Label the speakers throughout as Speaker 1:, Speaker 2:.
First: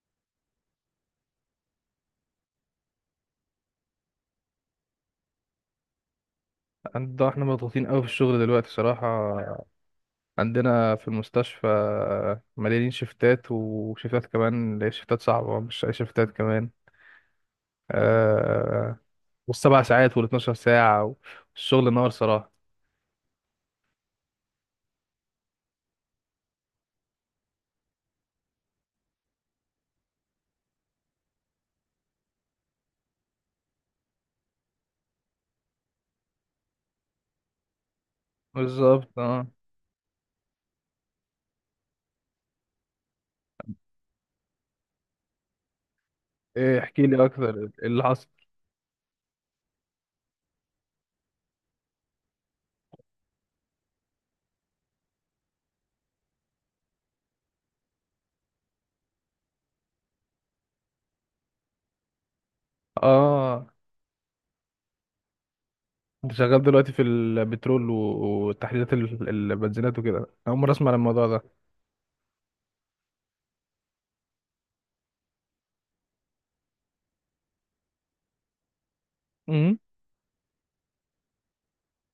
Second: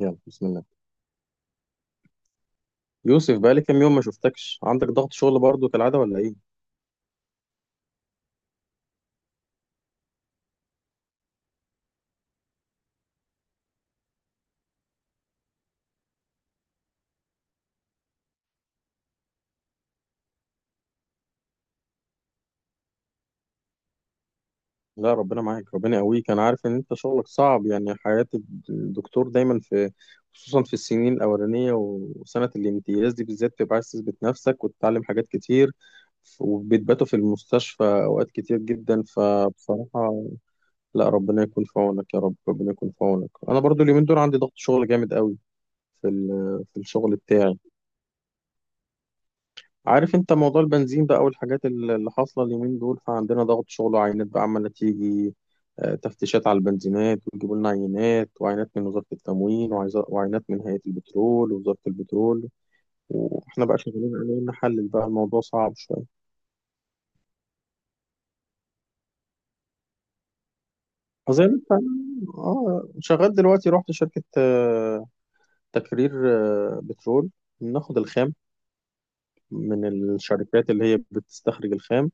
Speaker 1: يلا بسم الله. يوسف بقى لي كام يوم ما شفتكش، عندك ضغط شغل برضو كالعادة ولا ايه؟
Speaker 2: احنا مضغوطين قوي في الشغل دلوقتي صراحة. عندنا في المستشفى مليانين شفتات، وشفتات كمان اللي هي شفتات صعبة، مش أي شفتات كمان. آه والسبع ساعات والاتناشر ساعة، والشغل نار صراحة.
Speaker 1: لا ربنا معاك، ربنا يقويك، انا عارف ان انت شغلك صعب يعني حياة الدكتور دايما في، خصوصا في السنين الاولانية وسنة الامتياز دي بالذات بتبقى عايز تثبت نفسك وتتعلم حاجات كتير وبتباتوا في المستشفى اوقات كتير جدا
Speaker 2: بالظبط،
Speaker 1: فبصراحة. لا ربنا يكون في عونك يا رب، ربنا يكون في عونك، انا برضو اليومين دول عندي ضغط شغل جامد قوي في
Speaker 2: ايه،
Speaker 1: في
Speaker 2: احكي
Speaker 1: الشغل
Speaker 2: لي أكتر،
Speaker 1: بتاعي.
Speaker 2: إيه اللي حصل؟
Speaker 1: عارف انت موضوع البنزين بقى والحاجات اللي حاصلة اليومين دول، فعندنا ضغط شغل وعينات بقى عمالة تيجي، تفتيشات على البنزينات ويجيبوا لنا عينات، وعينات من وزارة التموين وعينات من هيئة البترول ووزارة البترول. واحنا
Speaker 2: اه
Speaker 1: بقى شغالين عليه نحلل بقى، الموضوع صعب شوية.
Speaker 2: انت شغال دلوقتي في البترول وتحليلات البنزينات وكده؟ أنا أول مرة أسمع عن الموضوع ده.
Speaker 1: زي ما انت، اه شغال دلوقتي، رحت شركة تكرير، بترول. بناخد الخام
Speaker 2: امم
Speaker 1: من الشركات اللي هي بتستخرج الخام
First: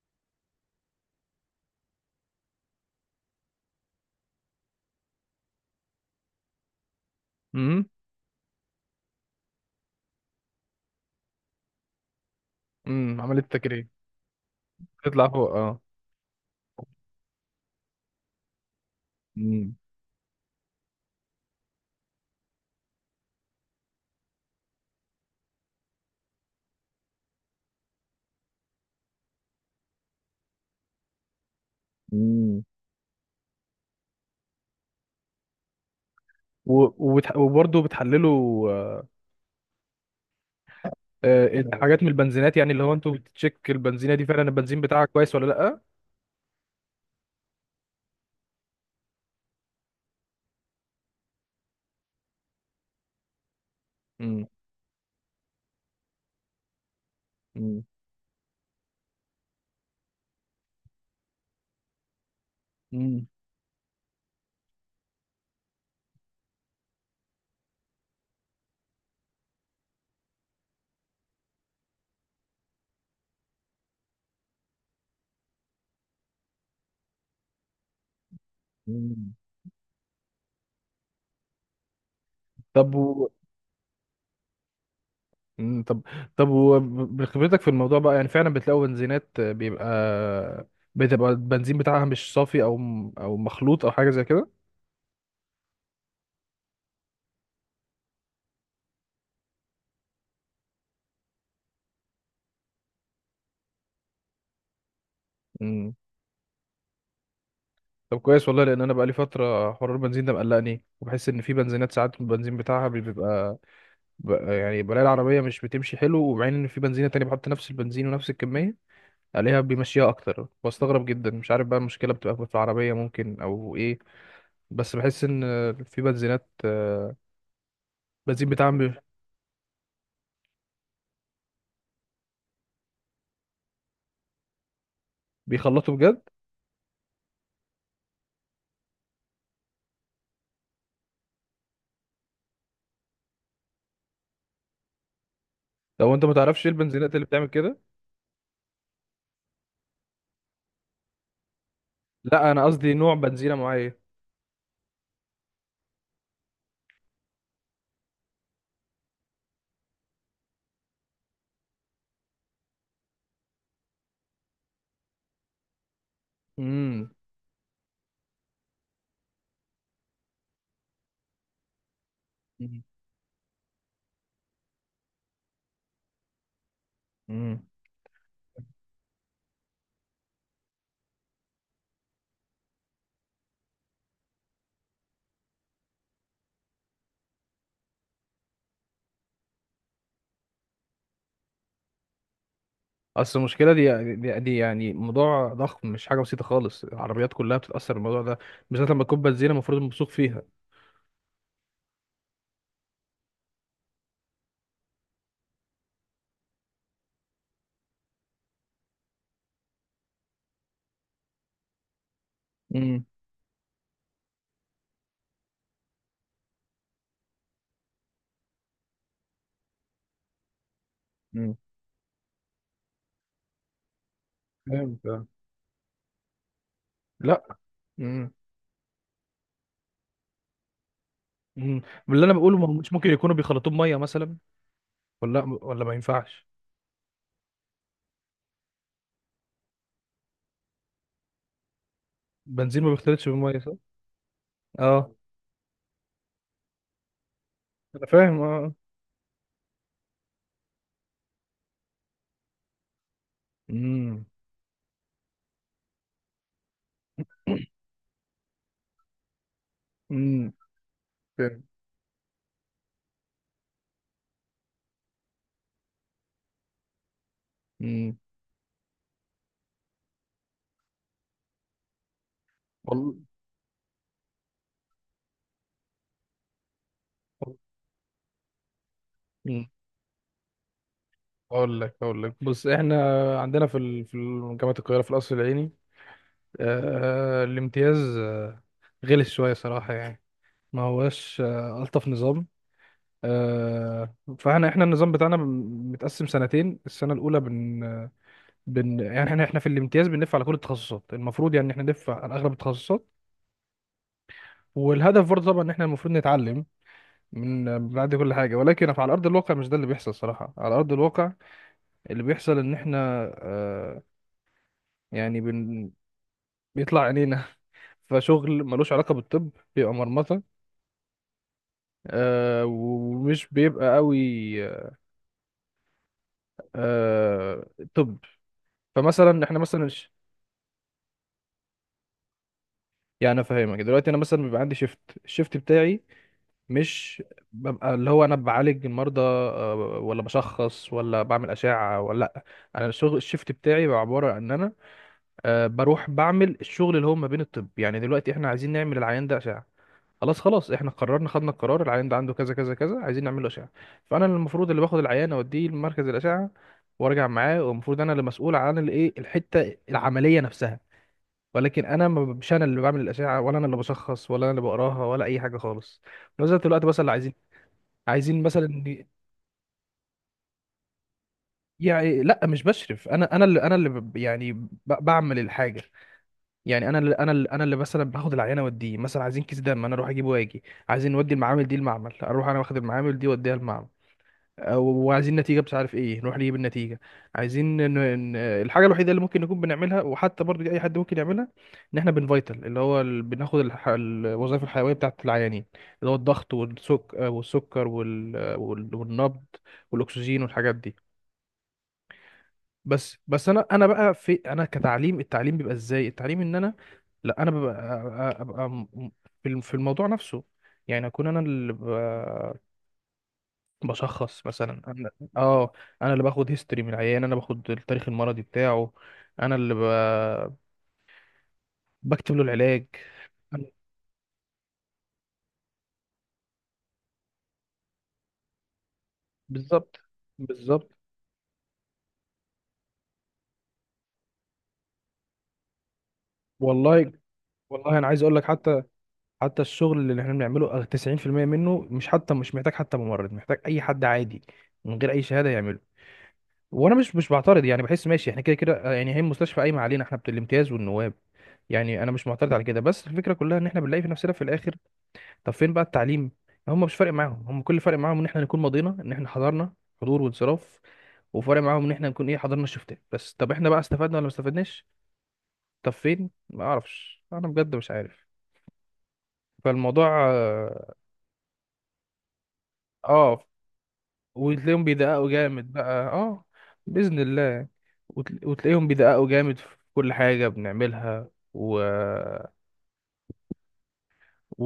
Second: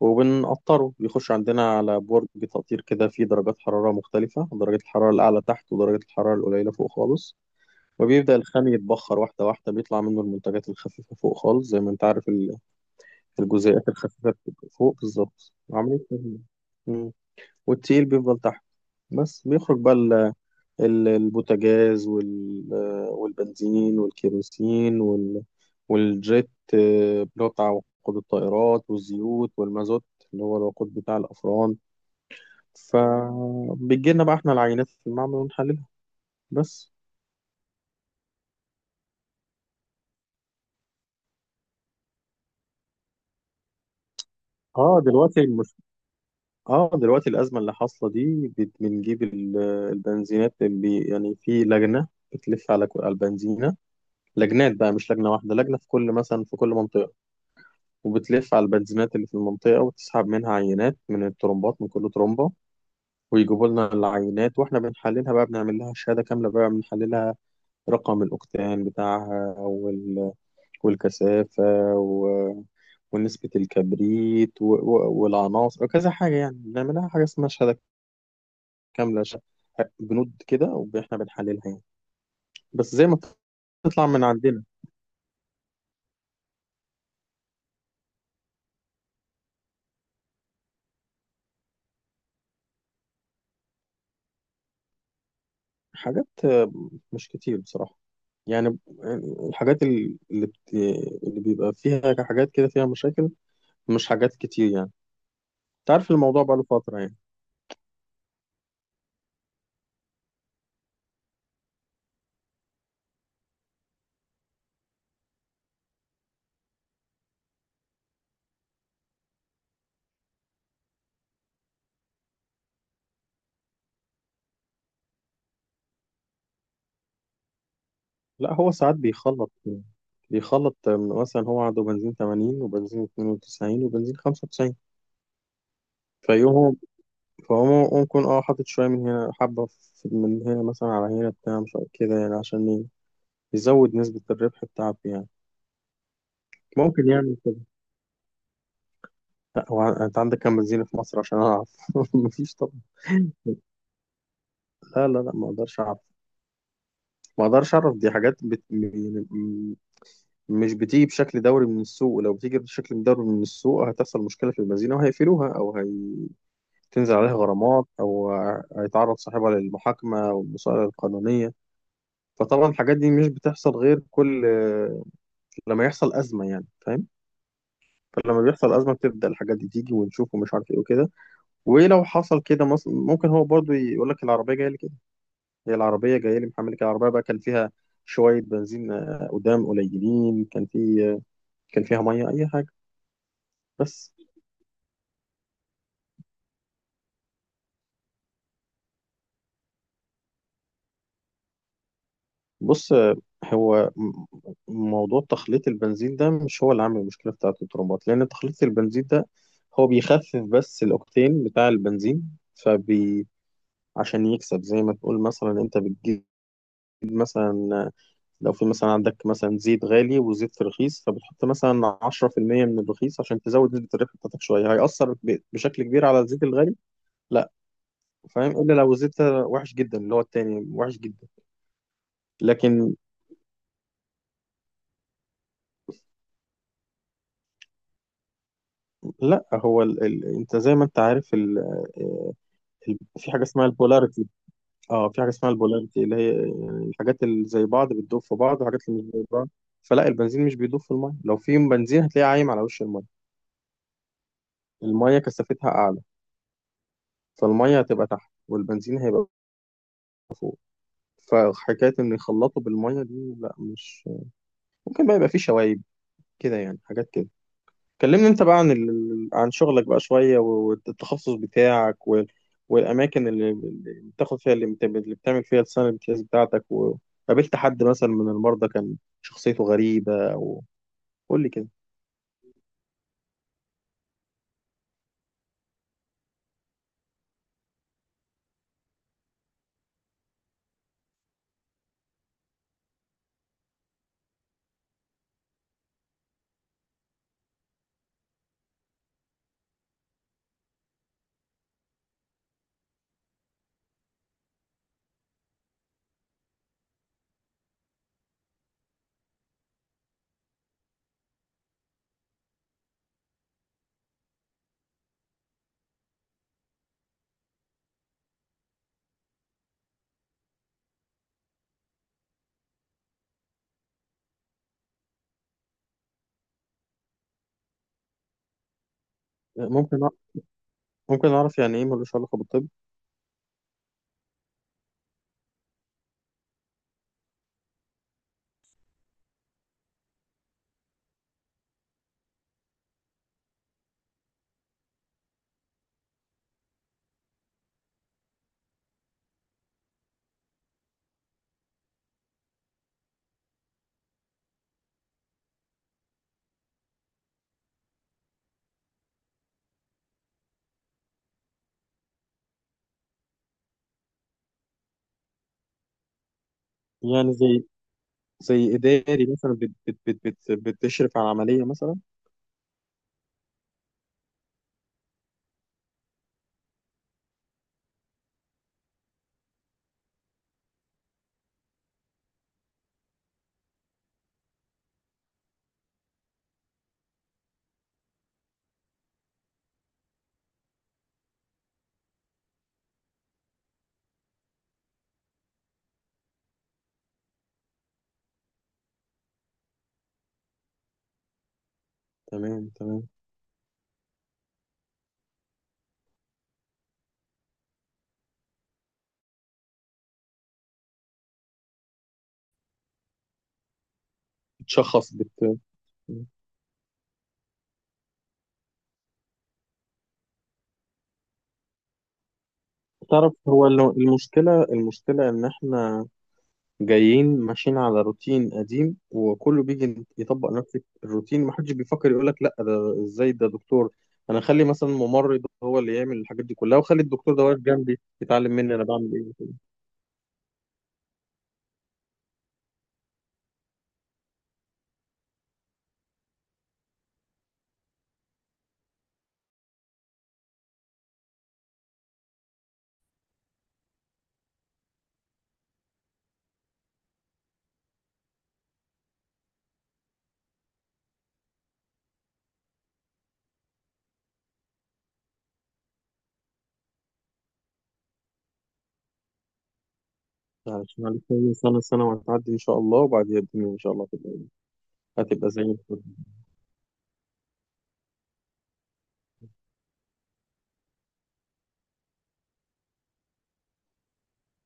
Speaker 1: وبنقطره، بيخش عندنا على برج تقطير كده فيه درجات حرارة مختلفة، درجة الحرارة الأعلى تحت ودرجة الحرارة القليلة فوق خالص.
Speaker 2: امم
Speaker 1: وبيبدأ الخام يتبخر واحدة واحدة، بيطلع منه المنتجات الخفيفة فوق خالص، زي ما أنت عارف
Speaker 2: عملية تكريم.
Speaker 1: الجزيئات الخفيفة بتبقى فوق،
Speaker 2: تطلع فوق،
Speaker 1: بالظبط
Speaker 2: اه.
Speaker 1: عملية تهيئة. مم. والتقيل بيفضل تحت، بس بيخرج بقى البوتاجاز والبنزين والكيروسين والجيت، اللي هو بتاع وقود الطائرات، والزيوت والمازوت اللي هو الوقود بتاع الأفران.
Speaker 2: امم.
Speaker 1: فبتجي لنا بقى احنا العينات في المعمل ونحللها
Speaker 2: و-
Speaker 1: بس.
Speaker 2: وبرضه بتحللوا، حاجات من البنزينات، يعني اللي هو انتوا بتتشيك البنزينه دي فعلا البنزين
Speaker 1: اه
Speaker 2: بتاعك كويس
Speaker 1: دلوقتي
Speaker 2: ولا
Speaker 1: المش...
Speaker 2: لا؟
Speaker 1: اه دلوقتي الأزمة اللي حاصلة دي بنجيب البنزينات، اللي يعني في لجنة بتلف على على البنزينة،
Speaker 2: مم.
Speaker 1: لجنات بقى مش لجنة واحدة، لجنة في كل، مثلا في كل منطقة،
Speaker 2: مم.
Speaker 1: وبتلف على البنزينات اللي في المنطقة وتسحب منها عينات من الترمبات، من كل ترمبة،
Speaker 2: مم.
Speaker 1: ويجيبوا لنا العينات واحنا بنحللها بقى، بنعمل لها شهادة كاملة بقى، بنحللها رقم الأوكتان بتاعها والكثافة و... ونسبة الكبريت والعناصر وكذا حاجة، يعني بنعملها حاجة اسمها شهادة كاملة،
Speaker 2: مم.
Speaker 1: بنود كده، واحنا بنحللها يعني، بس
Speaker 2: طب
Speaker 1: زي ما تطلع من عندنا
Speaker 2: مم، طب، طب وبخبرتك في الموضوع بقى، يعني فعلا بتلاقوا بنزينات بتبقى البنزين بتاعها مش صافي او او مخلوط او حاجه زي كده؟
Speaker 1: حاجات، مش كتير بصراحة يعني. الحاجات اللي بيبقى فيها حاجات كده فيها مشاكل مش حاجات كتير يعني. انت
Speaker 2: مم.
Speaker 1: عارف الموضوع بقاله فترة يعني.
Speaker 2: طب كويس والله، لان انا بقى لي فتره حوار البنزين ده مقلقني. وبحس ان في بنزينات ساعات البنزين بتاعها بيبقى يعني بلاقي العربية مش بتمشي حلو، ومع ان في بنزينة تانية بحط نفس البنزين ونفس الكمية عليها بيمشيها اكتر. بستغرب جدا، مش عارف بقى المشكلة بتبقى في العربية ممكن او ايه، بس بحس ان في بنزينات بنزين
Speaker 1: لا هو
Speaker 2: بتاعهم
Speaker 1: ساعات بيخلط، بيخلط مثلا هو عنده بنزين 80 وبنزين 92 وبنزين 95،
Speaker 2: بيخلطوا بجد.
Speaker 1: فيقوم فهو ممكن اه حاطط شوية من هنا، حبة من هنا مثلا على هنا بتاع مش عارف كده يعني عشان يزود نسبة الربح بتاعته يعني.
Speaker 2: لو انت ما تعرفش ايه
Speaker 1: ممكن
Speaker 2: البنزينات اللي
Speaker 1: يعمل.
Speaker 2: بتعمل كده؟
Speaker 1: لا هو انت عندك كام بنزينة في مصر عشان اعرف؟
Speaker 2: لا
Speaker 1: مفيش
Speaker 2: انا
Speaker 1: طبعا.
Speaker 2: قصدي نوع بنزينة معين.
Speaker 1: لا، ما اقدرش اعرف، ما اقدرش اعرف، دي حاجات مش بتيجي بشكل دوري من السوق، لو بتيجي بشكل دوري من السوق هتحصل مشكلة في البنزينة وهيقفلوها، او
Speaker 2: امم.
Speaker 1: هيتنزل عليها غرامات، او هيتعرض صاحبها للمحاكمة والمسألة القانونية. فطبعا الحاجات دي مش بتحصل غير كل، لما يحصل أزمة يعني، فاهم؟
Speaker 2: امم.
Speaker 1: فلما بيحصل أزمة بتبدأ الحاجات دي تيجي ونشوف ومش عارف ايه وكده. ولو حصل كده ممكن هو برضو يقول لك العربية جاية لك، هي العربية جاية لي محمل كده، العربية بقى كان فيها شوية بنزين، قدام قليلين كان في، آه، كان فيها مية أي حاجة،
Speaker 2: اصل المشكلة
Speaker 1: بس.
Speaker 2: دي يعني موضوع ضخم، مش حاجة بسيطة خالص. العربيات كلها بتتأثر بالموضوع ده، بالذات لما تكون بنزينة المفروض موثوق فيها.
Speaker 1: بص، هو موضوع تخليط البنزين ده مش هو اللي عامل المشكلة بتاعة الترمبات، لأن تخليط البنزين ده هو بيخفف بس الأوكتين بتاع البنزين،
Speaker 2: امم.
Speaker 1: فبي، عشان يكسب. زي ما تقول مثلا، أنت بتجيب مثلا، لو في مثلا عندك مثلا زيت غالي وزيت رخيص فبتحط
Speaker 2: امم.
Speaker 1: مثلا 10% من الرخيص عشان تزود نسبة الربح بتاعتك شوية،
Speaker 2: فهمت،
Speaker 1: هيأثر
Speaker 2: آه.
Speaker 1: بشكل كبير على الزيت الغالي؟ لا.
Speaker 2: لا. امم.
Speaker 1: فاهم، إلا لو الزيت وحش جدا، اللي هو التاني وحش جدا.
Speaker 2: امم. من اللي انا بقوله، ما همش
Speaker 1: لكن
Speaker 2: ممكن يكونوا بيخلطوه بميه مثلا ولا لا؟ ولا ما ينفعش؟
Speaker 1: لا، هو انت زي ما انت عارف
Speaker 2: بنزين ما
Speaker 1: ال...
Speaker 2: بيختلطش
Speaker 1: في حاجة
Speaker 2: بالميه،
Speaker 1: اسمها
Speaker 2: صح؟
Speaker 1: البولاريتي، اه
Speaker 2: اه،
Speaker 1: في حاجة اسمها البولاريتي، اللي هي يعني الحاجات اللي زي بعض
Speaker 2: انا
Speaker 1: بتدوب في
Speaker 2: فاهم،
Speaker 1: بعض،
Speaker 2: اه.
Speaker 1: والحاجات اللي مش زي بعض فلا. البنزين مش بيدوب في المية، لو في بنزين هتلاقيه عايم على وش المية،
Speaker 2: امم.
Speaker 1: المية كثافتها أعلى، فالمية هتبقى تحت والبنزين هيبقى.
Speaker 2: امم. فاهم.
Speaker 1: فحكاية إن يخلطوا بالمية دي لا، مش ممكن. بقى يبقى فيه شوايب كده يعني، حاجات كده.
Speaker 2: امم.
Speaker 1: كلمني أنت بقى عن عن شغلك بقى شوية، والتخصص بتاعك
Speaker 2: والله.
Speaker 1: والأماكن اللي بتاخد فيها، اللي بتعمل فيها السنة الامتياز بتاعتك، وقابلت حد مثلا من المرضى كان شخصيته
Speaker 2: امم.
Speaker 1: غريبة، أو قول لي كده.
Speaker 2: اقول لك، بص، احنا عندنا في جامعه القاهره، في القصر العيني، الامتياز غلس شويه صراحه، يعني ما هوش الطف نظام. فاحنا النظام بتاعنا متقسم سنتين. السنه الاولى يعني احنا في الامتياز بنلف على كل التخصصات، المفروض يعني احنا نلف على اغلب التخصصات. والهدف برضه طبعا ان احنا المفروض نتعلم من بعد كل حاجه، ولكن على ارض الواقع مش ده اللي بيحصل صراحه. على ارض الواقع اللي بيحصل ان احنا يعني بن... بيطلع عينينا فشغل ملوش علاقه بالطب، بيبقى مرمطه، آه، ومش بيبقى قوي، آه. طب، فمثلا احنا مثلا
Speaker 1: ممكن أع- ممكن أعرف يعني إيه ملوش علاقة بالطب؟
Speaker 2: يعني افهمك دلوقتي، انا مثلا بيبقى عندي شيفت. الشيفت بتاعي مش ببقى اللي هو انا بعالج المرضى، ولا بشخص ولا بعمل اشعه، ولا لا. انا الشغل، الشيفت بتاعي، بيبقى عباره عن ان انا بروح بعمل الشغل اللي هو ما بين الطب. يعني دلوقتي احنا عايزين نعمل العيان ده اشعه، خلاص، احنا قررنا، خدنا القرار، العيان ده عنده كذا كذا كذا، عايزين نعمل له اشعه. فانا المفروض اللي باخد العيان اوديه لمركز الاشعه وارجع معاه، والمفروض انا اللي مسؤول عن الايه، الحته العمليه نفسها. ولكن انا مش انا اللي بعمل الاشعه، ولا انا اللي بشخص، ولا انا اللي بقراها، ولا اي حاجه خالص. نزلت الوقت بس اللي عايزين،
Speaker 1: يعني زي،
Speaker 2: عايزين مثلا
Speaker 1: إداري مثلا بتشرف على عملية مثلا.
Speaker 2: يعني لا مش بشرف، انا يعني بعمل الحاجه. يعني انا اللي مثلا باخد العينه واديه، مثلا عايزين كيس دم انا اروح اجيبه واجي، عايزين نودي المعامل دي المعمل، اروح انا واخد المعامل دي واديها المعمل، وعايزين نتيجه، مش عارف ايه، نروح نجيب النتيجه، عايزين الحاجه الوحيده اللي ممكن نكون بنعملها، وحتى برضو دي اي حد ممكن يعملها، ان احنا بنفايتل، اللي هو بناخد الوظائف الحيويه بتاعت العيانين، اللي هو الضغط والسكر والنبض والاكسجين والحاجات دي.
Speaker 1: تمام تمام.
Speaker 2: بس، بس انا بقى في انا كتعليم، التعليم بيبقى ازاي؟ التعليم ان انا، لا انا ببقى، ابقى في في الموضوع نفسه، يعني اكون انا اللي بشخص مثلا. انا،
Speaker 1: بتشخص
Speaker 2: اه، انا اللي باخد هيستوري من العيان، انا باخد التاريخ المرضي بتاعه، انا اللي بكتب له العلاج.
Speaker 1: تعرف هو
Speaker 2: أنا-
Speaker 1: المشكلة، إن إحنا جايين ماشيين على روتين قديم وكله
Speaker 2: بالظبط.
Speaker 1: بيجي يطبق نفس
Speaker 2: بالظبط.
Speaker 1: الروتين، محدش بيفكر يقول لك لأ، ده إزاي؟ ده دكتور. أنا أخلي مثلا ممرض هو اللي يعمل الحاجات دي كلها وأخلي
Speaker 2: والله،
Speaker 1: الدكتور ده واقف
Speaker 2: والله
Speaker 1: جنبي
Speaker 2: انا عايز اقول لك،
Speaker 1: يتعلم مني
Speaker 2: حتى
Speaker 1: أنا بعمل إيه.
Speaker 2: الشغل اللي احنا بنعمله 90% منه مش حتى مش محتاج حتى ممرض، محتاج اي حد عادي من غير اي شهادة يعمله. وانا مش بعترض، يعني بحس ماشي، احنا كده كده، يعني هي المستشفى قايمه علينا احنا بتاع الامتياز والنواب. يعني انا مش معترض على كده، بس الفكره كلها ان احنا بنلاقي في نفسنا في الاخر، طب فين بقى التعليم؟ هم مش فارق معاهم، هم كل فارق معاهم ان احنا نكون مضينا، ان احنا حضرنا، حضور وانصراف. وفارق معاهم ان احنا نكون ايه، حضرنا الشفتات بس. طب احنا بقى استفدنا ولا ما استفدناش؟ طب فين؟ ما اعرفش انا بجد، مش عارف. فالموضوع، اه،
Speaker 1: علشان عليك كام سنة؟ سنة وهتعدي إن شاء الله، وبعديها
Speaker 2: آه،
Speaker 1: الدنيا إن شاء الله هتبقى إيه؟
Speaker 2: وتلاقيهم بيدققوا
Speaker 1: هتبقى زي
Speaker 2: جامد
Speaker 1: الفل.
Speaker 2: بقى، اه. بإذن الله. وتلاقيهم بيدققوا جامد في كل حاجة بنعملها، و...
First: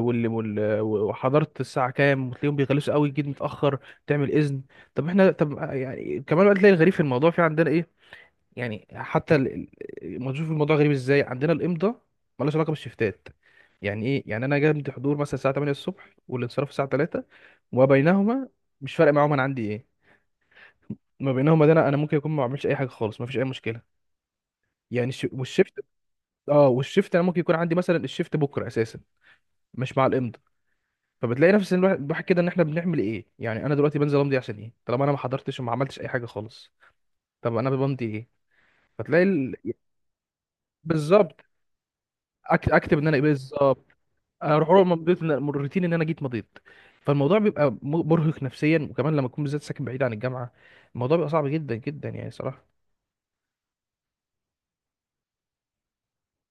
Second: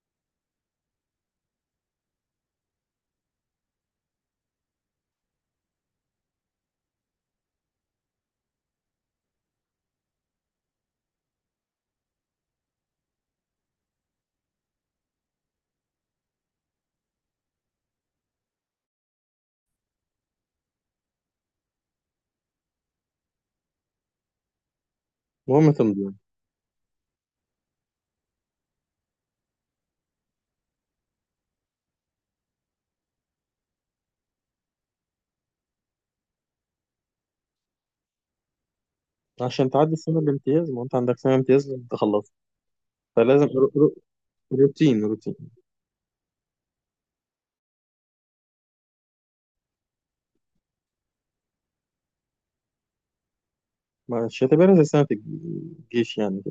Speaker 2: وحضارة الساعة كام، وتلاقيهم بيغلسوا قوي جدا، متأخر تعمل إذن. طب احنا، طب يعني كمان بقى، تلاقي الغريب في الموضوع في عندنا ايه، يعني حتى ما تشوف الموضوع غريب ازاي، عندنا الإمضاء مالهاش علاقة بالشفتات. يعني ايه؟ يعني انا جنب حضور مثلا الساعة 8 الصبح والانصراف الساعة 3، وما بينهما مش فارق معاهم انا عندي ايه. ما بينهم وبين انا، أنا ممكن يكون ما بعملش اي حاجه خالص، ما فيش اي مشكله. يعني
Speaker 1: المهم
Speaker 2: والشيفت،
Speaker 1: تمضي
Speaker 2: اه، والشيفت انا ممكن يكون عندي مثلا الشيفت بكره اساسا، مش مع الامضاء. فبتلاقي نفس الواحد، كده ان احنا بنعمل ايه؟ يعني انا دلوقتي بنزل امضي عشان ايه، طالما انا ما حضرتش وما عملتش اي حاجه خالص؟ طب انا بمضي ايه؟ فتلاقي
Speaker 1: عشان تعدي السنة الامتياز، ما أنت عندك سنة
Speaker 2: بالظبط.
Speaker 1: امتياز لازم تخلصها،
Speaker 2: اكتب ان انا ايه
Speaker 1: فلازم
Speaker 2: بالظبط. اروح،
Speaker 1: روتين،
Speaker 2: مضيت من الروتين، ان انا جيت مضيت. فالموضوع بيبقى مرهق نفسيا، وكمان لما تكون بالذات ساكن بعيد عن الجامعه، الموضوع بيبقى صعب جدا جدا يعني صراحه.
Speaker 1: مش هتبقى زي سنة الجيش يعني،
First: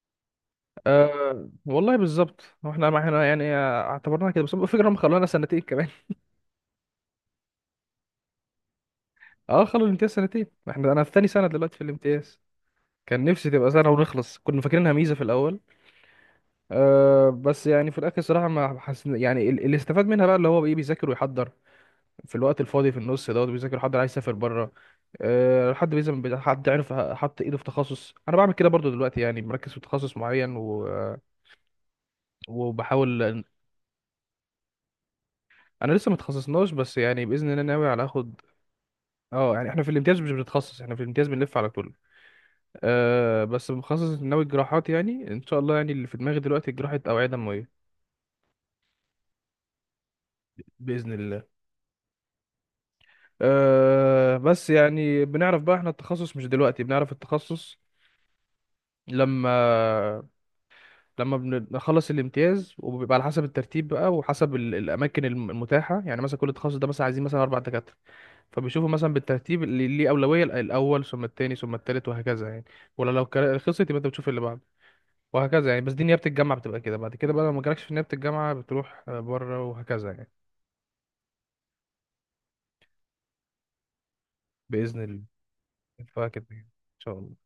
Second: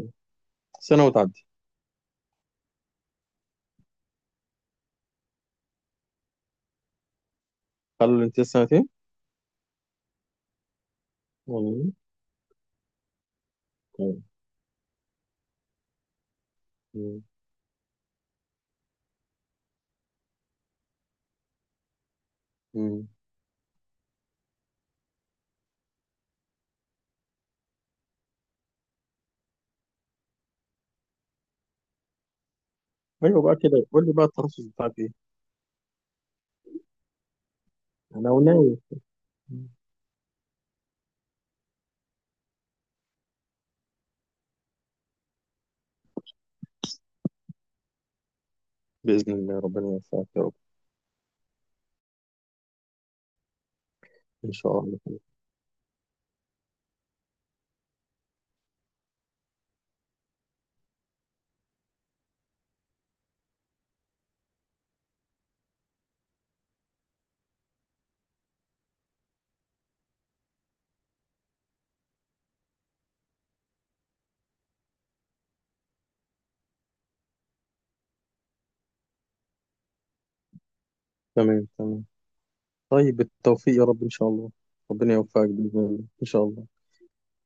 Speaker 1: سنة وتعدي.
Speaker 2: أه والله بالظبط، هو احنا، ما احنا يعني اعتبرناها كده، بس هو الفكره هم خلونا سنتين كمان.
Speaker 1: قالوا لي انت لسه سنتين؟
Speaker 2: اه، خلوا الامتياز سنتين، احنا، انا في تاني سنه دلوقتي في
Speaker 1: والله.
Speaker 2: الامتياز. كان نفسي تبقى سنه
Speaker 1: طيب.
Speaker 2: ونخلص، كنا فاكرينها ميزه في الاول.
Speaker 1: مم.
Speaker 2: أه، بس يعني في الاخر صراحه ما حس، يعني اللي استفاد منها بقى اللي هو ايه، بيذاكر ويحضر في الوقت الفاضي، في
Speaker 1: مم.
Speaker 2: النص دوت بيذاكر ويحضر، عايز يسافر بره، أه، حد بيزم حد عرف حط ايده في تخصص، انا بعمل كده برضو دلوقتي، يعني مركز في تخصص معين
Speaker 1: ايوه
Speaker 2: وبحاول.
Speaker 1: بقى كده، قول لي بقى التخصص بتاعك ايه؟
Speaker 2: انا لسه ما اتخصصناش، بس يعني باذن الله ناوي على
Speaker 1: انا
Speaker 2: اخد.
Speaker 1: وناوي.
Speaker 2: اه،
Speaker 1: مم.
Speaker 2: يعني احنا في الامتياز مش بنتخصص، احنا في الامتياز بنلف على طول. أه، بس بنخصص، ناوي الجراحات يعني، ان شاء الله يعني اللي في دماغي دلوقتي جراحة اوعية دموية.
Speaker 1: بإذن الله، ربنا يوفقك يا رب
Speaker 2: باذن الله. أه
Speaker 1: ان
Speaker 2: بس
Speaker 1: شاء الله.
Speaker 2: يعني بنعرف بقى احنا التخصص، مش دلوقتي بنعرف التخصص. لما لما بنخلص الامتياز، وبيبقى على حسب الترتيب بقى، وحسب الاماكن المتاحة. يعني مثلا كل تخصص ده مثلا عايزين مثلا اربع دكاترة، فبيشوفوا مثلا بالترتيب اللي ليه اولوية، الاول ثم التاني ثم التالت وهكذا يعني. ولا خلصت، يبقى انت بتشوف اللي بعده وهكذا يعني. بس دي نيابة الجامعة بتبقى كده، بعد كده بقى لو ما جالكش في نيابة الجامعة بتروح بره وهكذا يعني.
Speaker 1: تمام تمام. طيب بالتوفيق يا رب ان شاء الله،
Speaker 2: بإذن
Speaker 1: ربنا
Speaker 2: الله.
Speaker 1: يوفقك بإذن الله ان شاء
Speaker 2: فكده يعني.
Speaker 1: الله.
Speaker 2: إن شاء الله.